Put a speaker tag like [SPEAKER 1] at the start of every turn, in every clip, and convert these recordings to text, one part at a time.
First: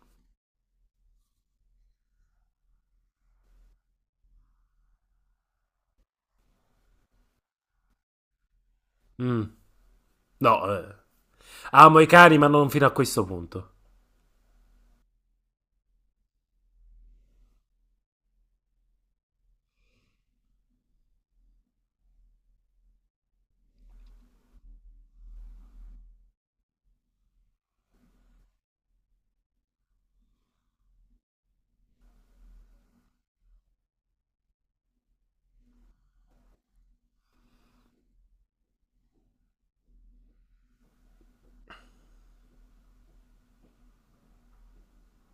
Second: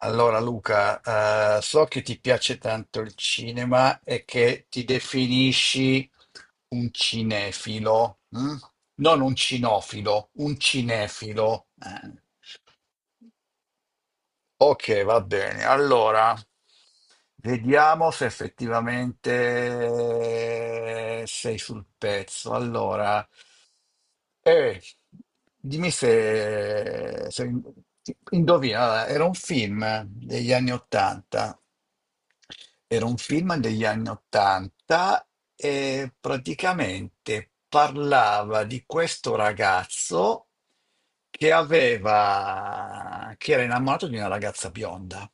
[SPEAKER 1] Allora Luca, so che ti piace tanto il cinema e che ti definisci un cinefilo, mm? Non un
[SPEAKER 2] Mm,
[SPEAKER 1] cinofilo, un
[SPEAKER 2] no, eh.
[SPEAKER 1] cinefilo.
[SPEAKER 2] Amo i cani, ma non fino a questo punto.
[SPEAKER 1] Ok, va bene. Allora, vediamo se effettivamente sei sul pezzo. Allora, Eh, dimmi se indovina, allora, era un film degli anni Ottanta, era un film degli anni Ottanta e praticamente parlava di questo ragazzo che era innamorato di una ragazza bionda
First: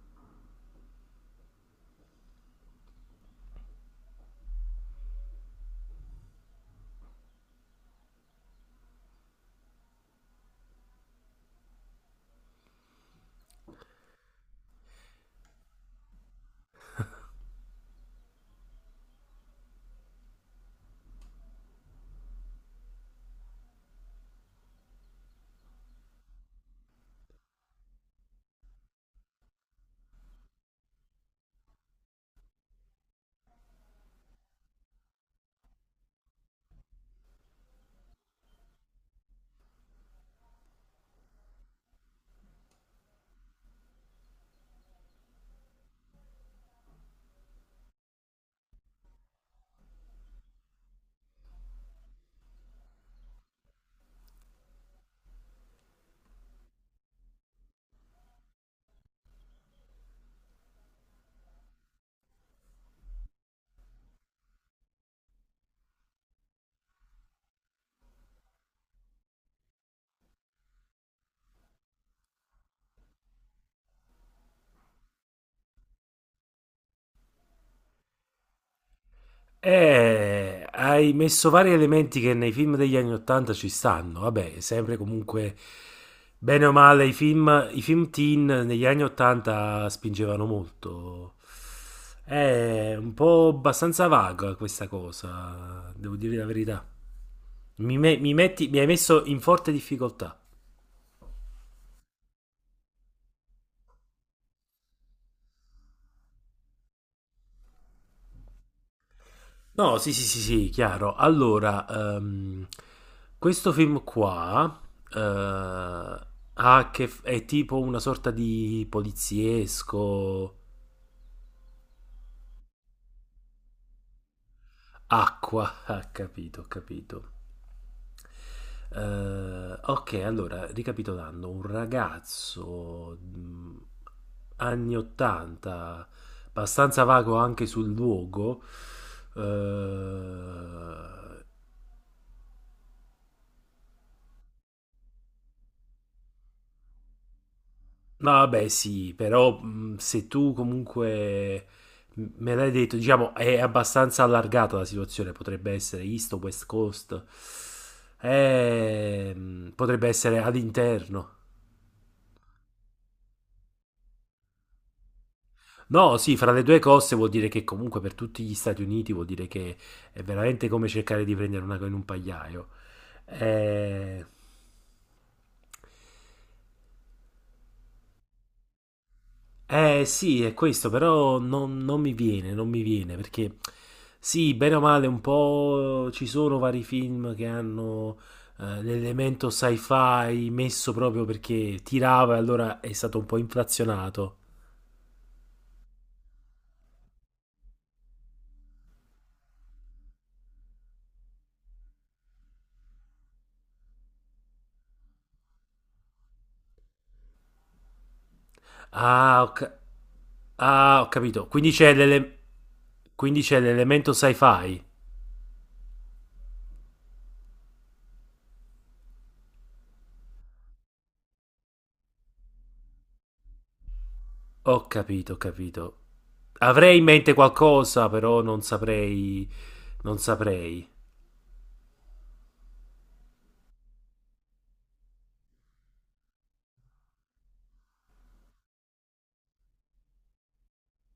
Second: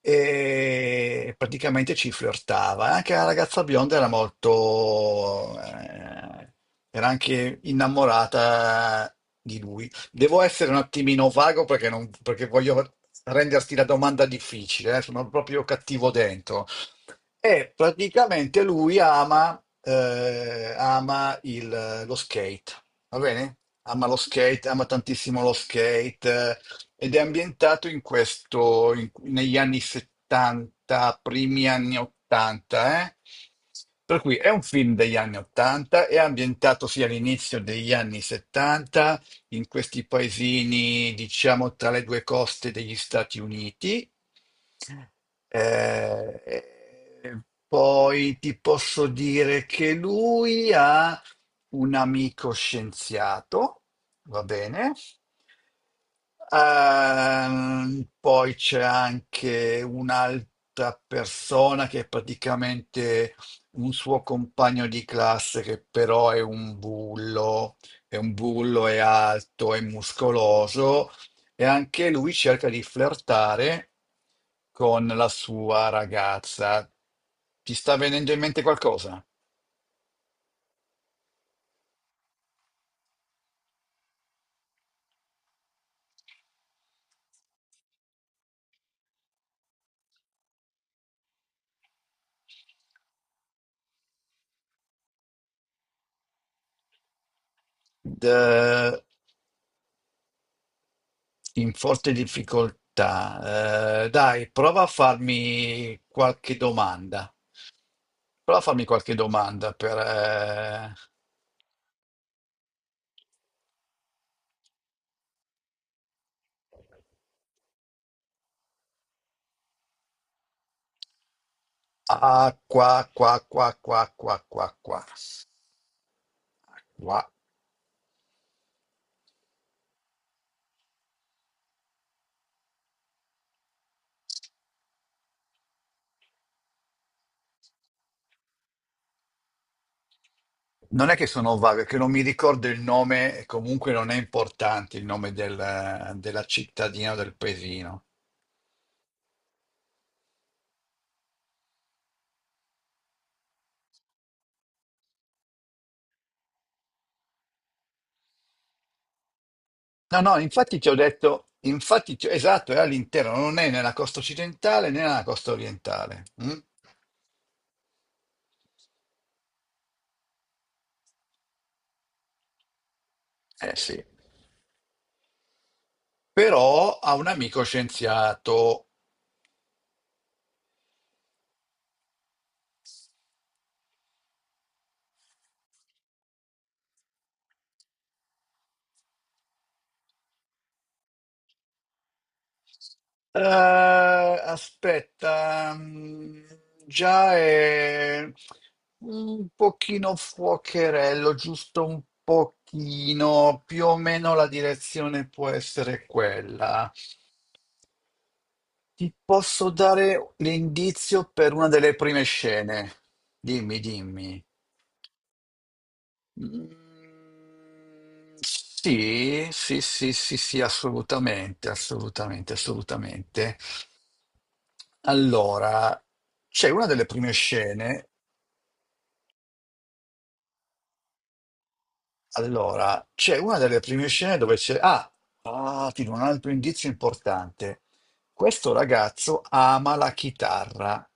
[SPEAKER 1] e praticamente ci flirtava. E anche la ragazza bionda era molto, era anche innamorata di lui. Devo essere un attimino vago perché, non, perché voglio renderti la domanda difficile, sono proprio cattivo dentro. E praticamente ama lo skate, va bene? Ama lo skate, ama tantissimo lo skate, ed è ambientato in negli anni 70, primi anni 80, eh? Per cui è un film degli anni 80, è ambientato sia all'inizio degli anni 70, in questi paesini, diciamo, tra le due coste degli Stati Uniti. Eh, Poi ti posso dire che lui ha un amico scienziato, va bene? Poi c'è anche un'altra persona che è praticamente un suo compagno di classe che però è un bullo. È un bullo, è alto, è muscoloso e anche lui cerca di flirtare con la sua ragazza. Ti sta venendo in mente qualcosa?
[SPEAKER 2] Hai messo vari elementi che nei film degli anni 80 ci stanno. Vabbè, sempre comunque, bene o male, i film teen negli anni 80 spingevano molto. È un po' abbastanza vaga questa cosa, devo dire la verità. Mi, me- mi metti- Mi hai
[SPEAKER 1] D-
[SPEAKER 2] messo in forte difficoltà.
[SPEAKER 1] In forte difficoltà. Dai, prova a farmi qualche domanda. Prova a farmi qualche domanda
[SPEAKER 2] No,
[SPEAKER 1] per...
[SPEAKER 2] sì, sì, sì, sì, chiaro. Allora, questo film qua, ha a che f- è tipo una sorta di poliziesco
[SPEAKER 1] ah, qua, qua, qua, qua, qua, qua, qua.
[SPEAKER 2] acqua, ho capito.
[SPEAKER 1] Qua.
[SPEAKER 2] Ok, allora, ricapitolando, un ragazzo, anni 80, abbastanza vago anche sul luogo,
[SPEAKER 1] Non è che
[SPEAKER 2] eh,
[SPEAKER 1] sono vago, è che non mi ricordo il nome, e comunque non è importante il nome della cittadina o del paesino.
[SPEAKER 2] No, vabbè, sì, però se tu comunque me l'hai detto, diciamo, è abbastanza allargata la situazione, potrebbe essere East o West Coast. Potrebbe
[SPEAKER 1] No,
[SPEAKER 2] essere
[SPEAKER 1] no, infatti ti ho
[SPEAKER 2] all'interno.
[SPEAKER 1] detto, infatti, esatto, è all'interno, non è nella costa occidentale né nella costa
[SPEAKER 2] No,
[SPEAKER 1] orientale.
[SPEAKER 2] sì, fra
[SPEAKER 1] Mm?
[SPEAKER 2] le due coste vuol dire che comunque per tutti gli Stati Uniti vuol dire che è veramente come cercare di prendere una in un pagliaio.
[SPEAKER 1] Eh sì,
[SPEAKER 2] Eh,
[SPEAKER 1] però ha un amico scienziato.
[SPEAKER 2] Eh sì, è questo, però non mi viene, non mi viene, perché sì, bene o male, un po' ci sono vari film che hanno l'elemento sci-fi messo proprio perché tirava e allora è stato un po' inflazionato.
[SPEAKER 1] Aspetta, mm, già è un pochino fuocherello, giusto un pochino, più o meno la direzione può essere quella. Ti
[SPEAKER 2] Ah,
[SPEAKER 1] posso dare
[SPEAKER 2] ho
[SPEAKER 1] l'indizio
[SPEAKER 2] capito,
[SPEAKER 1] per una delle prime scene?
[SPEAKER 2] quindi c'è
[SPEAKER 1] Dimmi,
[SPEAKER 2] l'elemento
[SPEAKER 1] dimmi.
[SPEAKER 2] sci-fi.
[SPEAKER 1] Mm, sì, sì, sì, sì, sì, assolutamente, assolutamente, assolutamente.
[SPEAKER 2] Ho capito, ho capito.
[SPEAKER 1] Allora, c'è una
[SPEAKER 2] Avrei in
[SPEAKER 1] delle prime
[SPEAKER 2] mente
[SPEAKER 1] scene,
[SPEAKER 2] qualcosa, però non saprei, non saprei.
[SPEAKER 1] allora, c'è una delle prime scene dove c'è... Ah, ah, ti do un altro indizio importante. Questo ragazzo ama la chitarra.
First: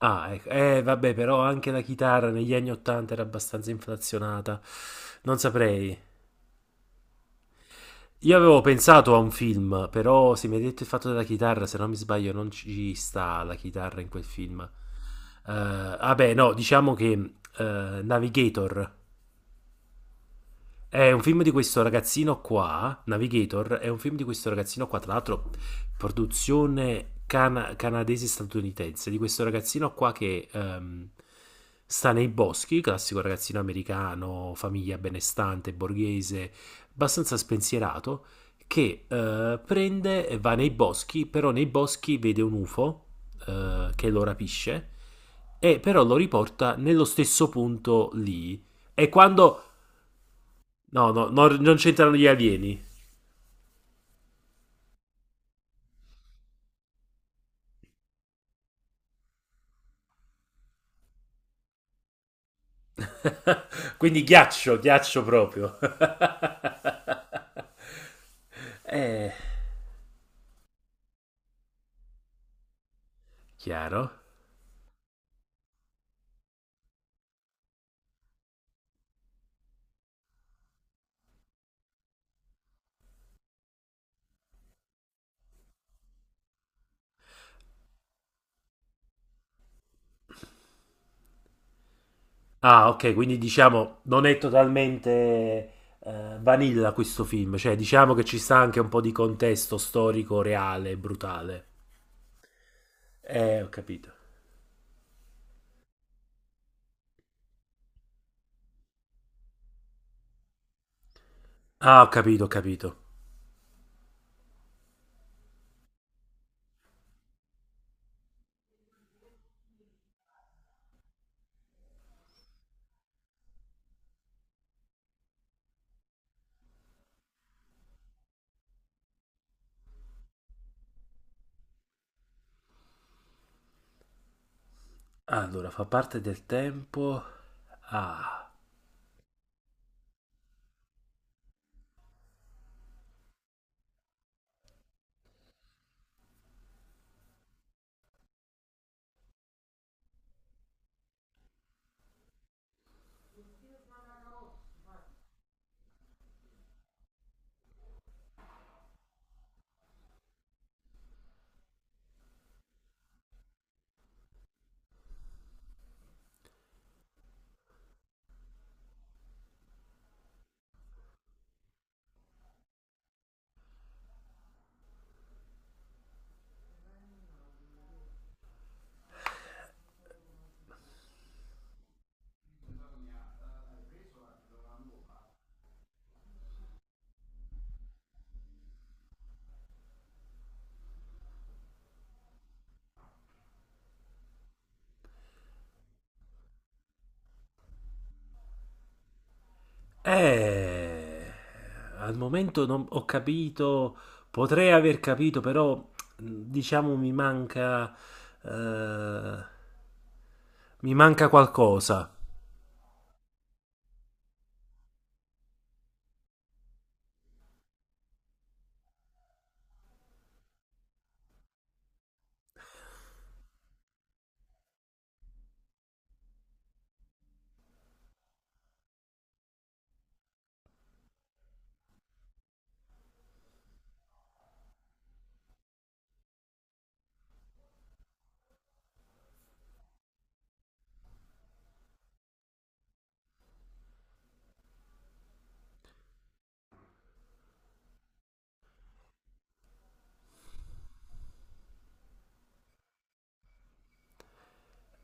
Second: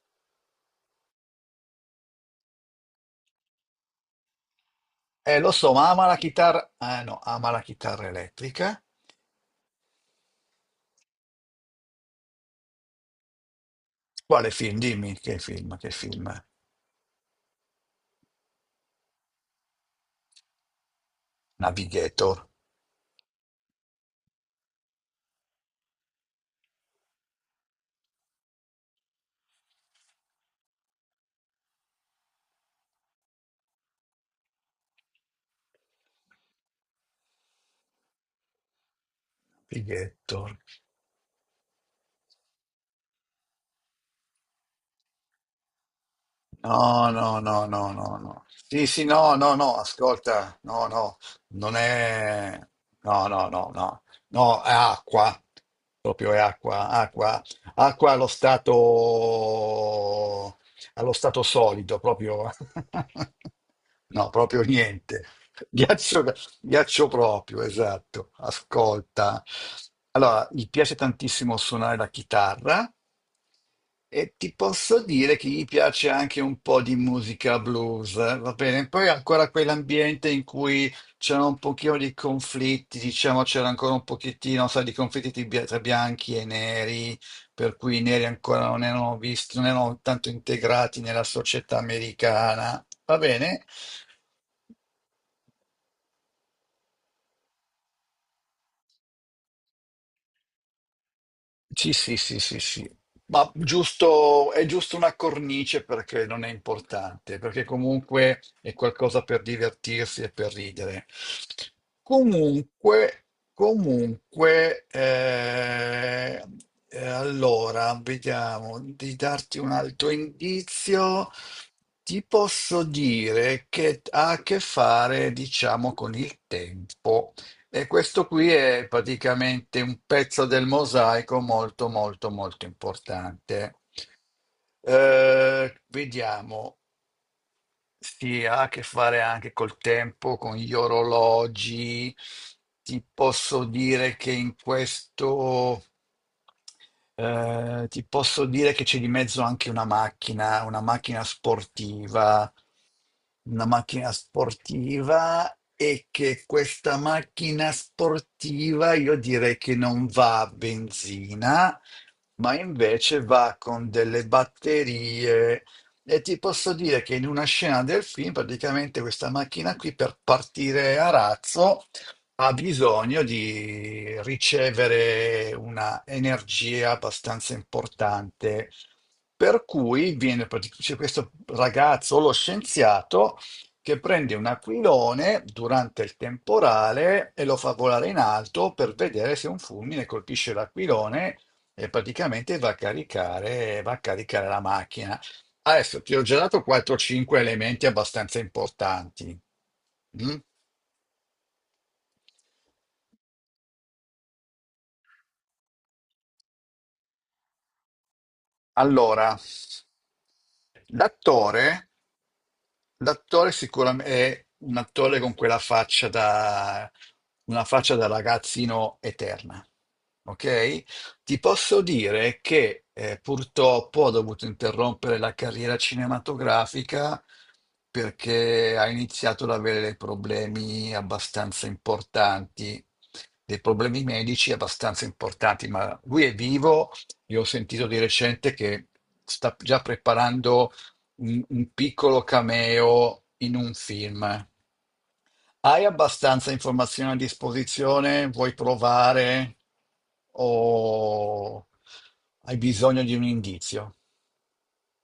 [SPEAKER 2] Ah, ecco. Vabbè, però anche la chitarra negli anni 80 era abbastanza inflazionata. Non
[SPEAKER 1] Lo so, ma
[SPEAKER 2] saprei.
[SPEAKER 1] ama la chitarra... Ah, no, ama la chitarra
[SPEAKER 2] Io avevo
[SPEAKER 1] elettrica.
[SPEAKER 2] pensato a un film, però se mi hai detto il fatto della chitarra, se non mi sbaglio, non ci sta la chitarra in quel
[SPEAKER 1] Quale
[SPEAKER 2] film.
[SPEAKER 1] film? Dimmi, che film, che film?
[SPEAKER 2] Vabbè, no, diciamo che Navigator. È un film di questo
[SPEAKER 1] Navigator.
[SPEAKER 2] ragazzino qua, Navigator, è un film di questo ragazzino qua, tra l'altro produzione canadese-statunitense, di questo ragazzino qua che sta nei boschi, classico ragazzino americano, famiglia benestante, borghese, abbastanza spensierato, che prende e va
[SPEAKER 1] Navigator.
[SPEAKER 2] nei boschi, però nei boschi vede un UFO, che lo rapisce e però lo riporta nello
[SPEAKER 1] No, no,
[SPEAKER 2] stesso
[SPEAKER 1] no, no,
[SPEAKER 2] punto
[SPEAKER 1] no, no.
[SPEAKER 2] lì.
[SPEAKER 1] Sì, sì,
[SPEAKER 2] E
[SPEAKER 1] no, no,
[SPEAKER 2] quando
[SPEAKER 1] no, ascolta, no,
[SPEAKER 2] No,
[SPEAKER 1] no,
[SPEAKER 2] no, no, non
[SPEAKER 1] non
[SPEAKER 2] c'entrano gli
[SPEAKER 1] è...
[SPEAKER 2] alieni.
[SPEAKER 1] No, no, no, no, no, è acqua, proprio è acqua, acqua, acqua allo stato solido, proprio...
[SPEAKER 2] Quindi
[SPEAKER 1] No, proprio
[SPEAKER 2] ghiaccio, ghiaccio
[SPEAKER 1] niente.
[SPEAKER 2] proprio.
[SPEAKER 1] Ghiaccio. Ghiaccio proprio, esatto.
[SPEAKER 2] Eh,
[SPEAKER 1] Ascolta. Allora, gli piace tantissimo suonare la chitarra
[SPEAKER 2] Chiaro.
[SPEAKER 1] e ti posso dire che gli piace anche un po' di musica blues, va bene? Poi ancora quell'ambiente in cui c'erano un pochino di conflitti, diciamo c'era ancora un pochettino, sai, di conflitti tra bianchi e neri, per cui i neri ancora non erano visti, non erano tanto integrati nella società americana,
[SPEAKER 2] Ah, ok,
[SPEAKER 1] va
[SPEAKER 2] quindi
[SPEAKER 1] bene?
[SPEAKER 2] diciamo non è totalmente vanilla questo film, cioè diciamo che ci sta anche un po' di contesto storico reale e brutale.
[SPEAKER 1] Sì, sì, sì, sì, sì. Ma
[SPEAKER 2] Ho capito.
[SPEAKER 1] giusto, è giusto una cornice perché non è importante, perché comunque è qualcosa per divertirsi e per ridere.
[SPEAKER 2] Ah, ho capito, ho capito.
[SPEAKER 1] Comunque, comunque, eh, allora, vediamo di darti un altro indizio. Ti posso dire che ha a che fare, diciamo, con il tempo. E questo qui è praticamente un pezzo del mosaico molto molto molto importante.
[SPEAKER 2] Allora, fa parte del
[SPEAKER 1] Vediamo,
[SPEAKER 2] tempo.
[SPEAKER 1] si
[SPEAKER 2] Ah.
[SPEAKER 1] ha a che fare anche col tempo, con gli orologi. Ti posso dire che in questo. Ti posso dire che c'è di mezzo anche una macchina sportiva e che questa macchina sportiva io direi che non va a benzina, ma invece va con delle batterie. E ti posso dire che in una scena del film, praticamente questa macchina qui per partire a razzo ha bisogno di ricevere una energia abbastanza importante. Per cui c'è questo ragazzo, lo scienziato, che prende un aquilone durante il temporale e lo fa volare in alto per vedere se un fulmine colpisce l'aquilone e praticamente va a caricare la macchina. Adesso ti ho già dato 4-5 elementi abbastanza importanti. Mm?
[SPEAKER 2] Eh, Al momento non ho capito, potrei aver capito, però diciamo
[SPEAKER 1] Allora,
[SPEAKER 2] eh, mi manca
[SPEAKER 1] l'attore
[SPEAKER 2] qualcosa.
[SPEAKER 1] l'attore sicuramente è un attore con quella faccia da, una faccia da ragazzino eterna, ok? Ti posso dire che purtroppo ho dovuto interrompere la carriera cinematografica perché ha iniziato ad avere dei problemi abbastanza importanti, dei problemi medici abbastanza importanti, ma lui è vivo e ho sentito di recente che sta già preparando un piccolo cameo in un film. Hai abbastanza informazioni a disposizione? Vuoi provare o hai bisogno di un indizio?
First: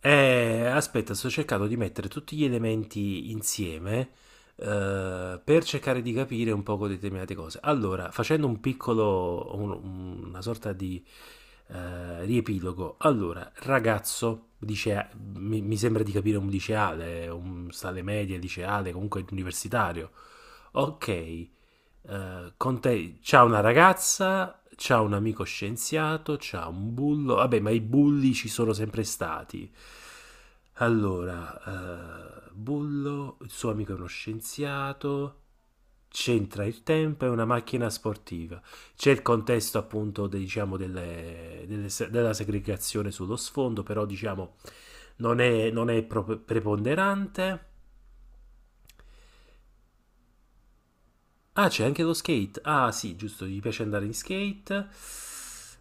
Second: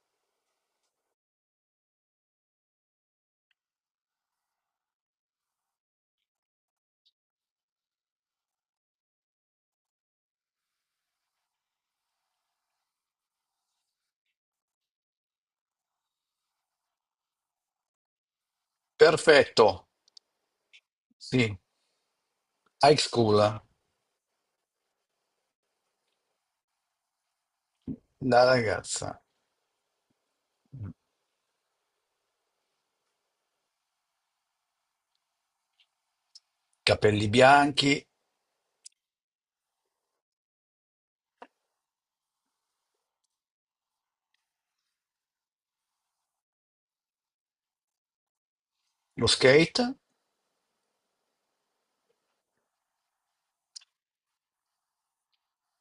[SPEAKER 2] Aspetta, sto cercando di mettere tutti gli elementi insieme, per cercare di capire un poco determinate cose. Allora, facendo una sorta di riepilogo. Allora, ragazzo, dice, mi sembra di capire un liceale, un sta alle medie, liceale, comunque
[SPEAKER 1] Perfetto,
[SPEAKER 2] universitario. Ok,
[SPEAKER 1] sì,
[SPEAKER 2] con
[SPEAKER 1] high
[SPEAKER 2] te c'ha una
[SPEAKER 1] school,
[SPEAKER 2] ragazza, c'ha un amico scienziato, c'ha un bullo, vabbè, ma i bulli
[SPEAKER 1] la
[SPEAKER 2] ci sono sempre
[SPEAKER 1] ragazza,
[SPEAKER 2] stati. Allora, Bullo, il suo amico è uno scienziato, c'entra il tempo, è
[SPEAKER 1] capelli
[SPEAKER 2] una macchina
[SPEAKER 1] bianchi,
[SPEAKER 2] sportiva. C'è il contesto appunto diciamo, delle- delle se- della segregazione sullo sfondo, però diciamo non è preponderante.
[SPEAKER 1] lo skate.
[SPEAKER 2] Ah, c'è anche lo skate. Ah, sì, giusto, gli piace andare in skate.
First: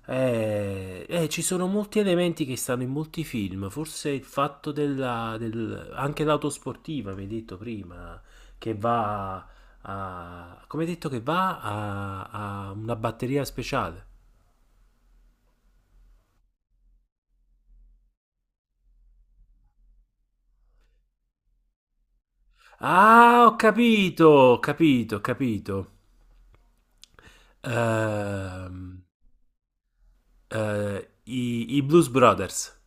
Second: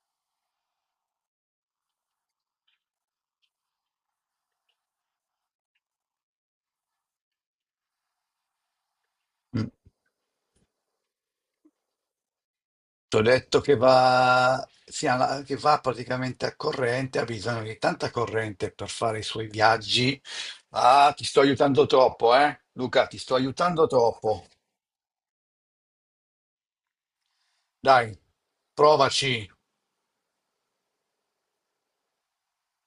[SPEAKER 2] Ci sono molti elementi che stanno in molti film. Forse il fatto del, anche l'auto sportiva, mi hai detto prima, che va
[SPEAKER 1] Mm.
[SPEAKER 2] a, come hai detto, che va a una
[SPEAKER 1] T'ho
[SPEAKER 2] batteria
[SPEAKER 1] detto che
[SPEAKER 2] speciale.
[SPEAKER 1] va, sì, che va praticamente a corrente, ha bisogno di tanta corrente per fare i suoi viaggi. Ah, ti sto aiutando troppo, eh? Luca, ti sto
[SPEAKER 2] Ah, ho
[SPEAKER 1] aiutando
[SPEAKER 2] capito,
[SPEAKER 1] troppo.
[SPEAKER 2] ho capito, ho capito.
[SPEAKER 1] Dai,
[SPEAKER 2] Ehm,
[SPEAKER 1] provaci.
[SPEAKER 2] i Blues Brothers.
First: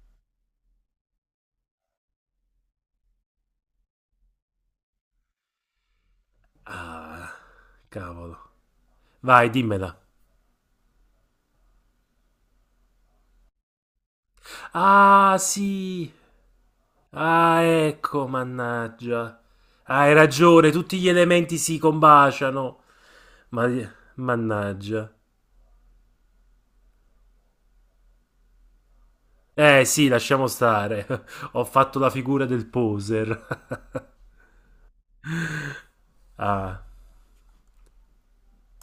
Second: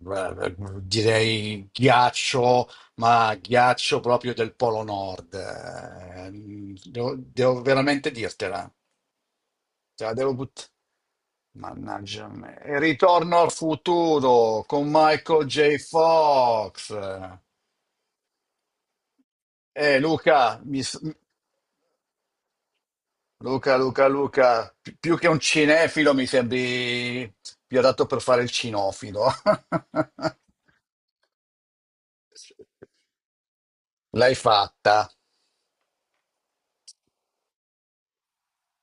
[SPEAKER 1] Beh, direi ghiaccio, ma ghiaccio proprio del Polo Nord. Devo,
[SPEAKER 2] Ah,
[SPEAKER 1] devo veramente
[SPEAKER 2] cavolo.
[SPEAKER 1] dirtela.
[SPEAKER 2] Vai, dimmela.
[SPEAKER 1] Te la devo buttare. Mannaggia me. E Ritorno al futuro con
[SPEAKER 2] Ah,
[SPEAKER 1] Michael J.
[SPEAKER 2] sì.
[SPEAKER 1] Fox.
[SPEAKER 2] Ah, ecco, mannaggia.
[SPEAKER 1] Eh,
[SPEAKER 2] Hai
[SPEAKER 1] Luca,
[SPEAKER 2] ragione,
[SPEAKER 1] mi
[SPEAKER 2] tutti
[SPEAKER 1] s-
[SPEAKER 2] gli elementi si combaciano. Ma.
[SPEAKER 1] Luca, Luca, Luca,
[SPEAKER 2] Mannaggia.
[SPEAKER 1] più che un cinefilo mi sembri più adatto per fare il cinofilo.
[SPEAKER 2] Eh sì, lasciamo stare. Ho fatto la figura del poser.
[SPEAKER 1] L'hai fatta.
[SPEAKER 2] Ah.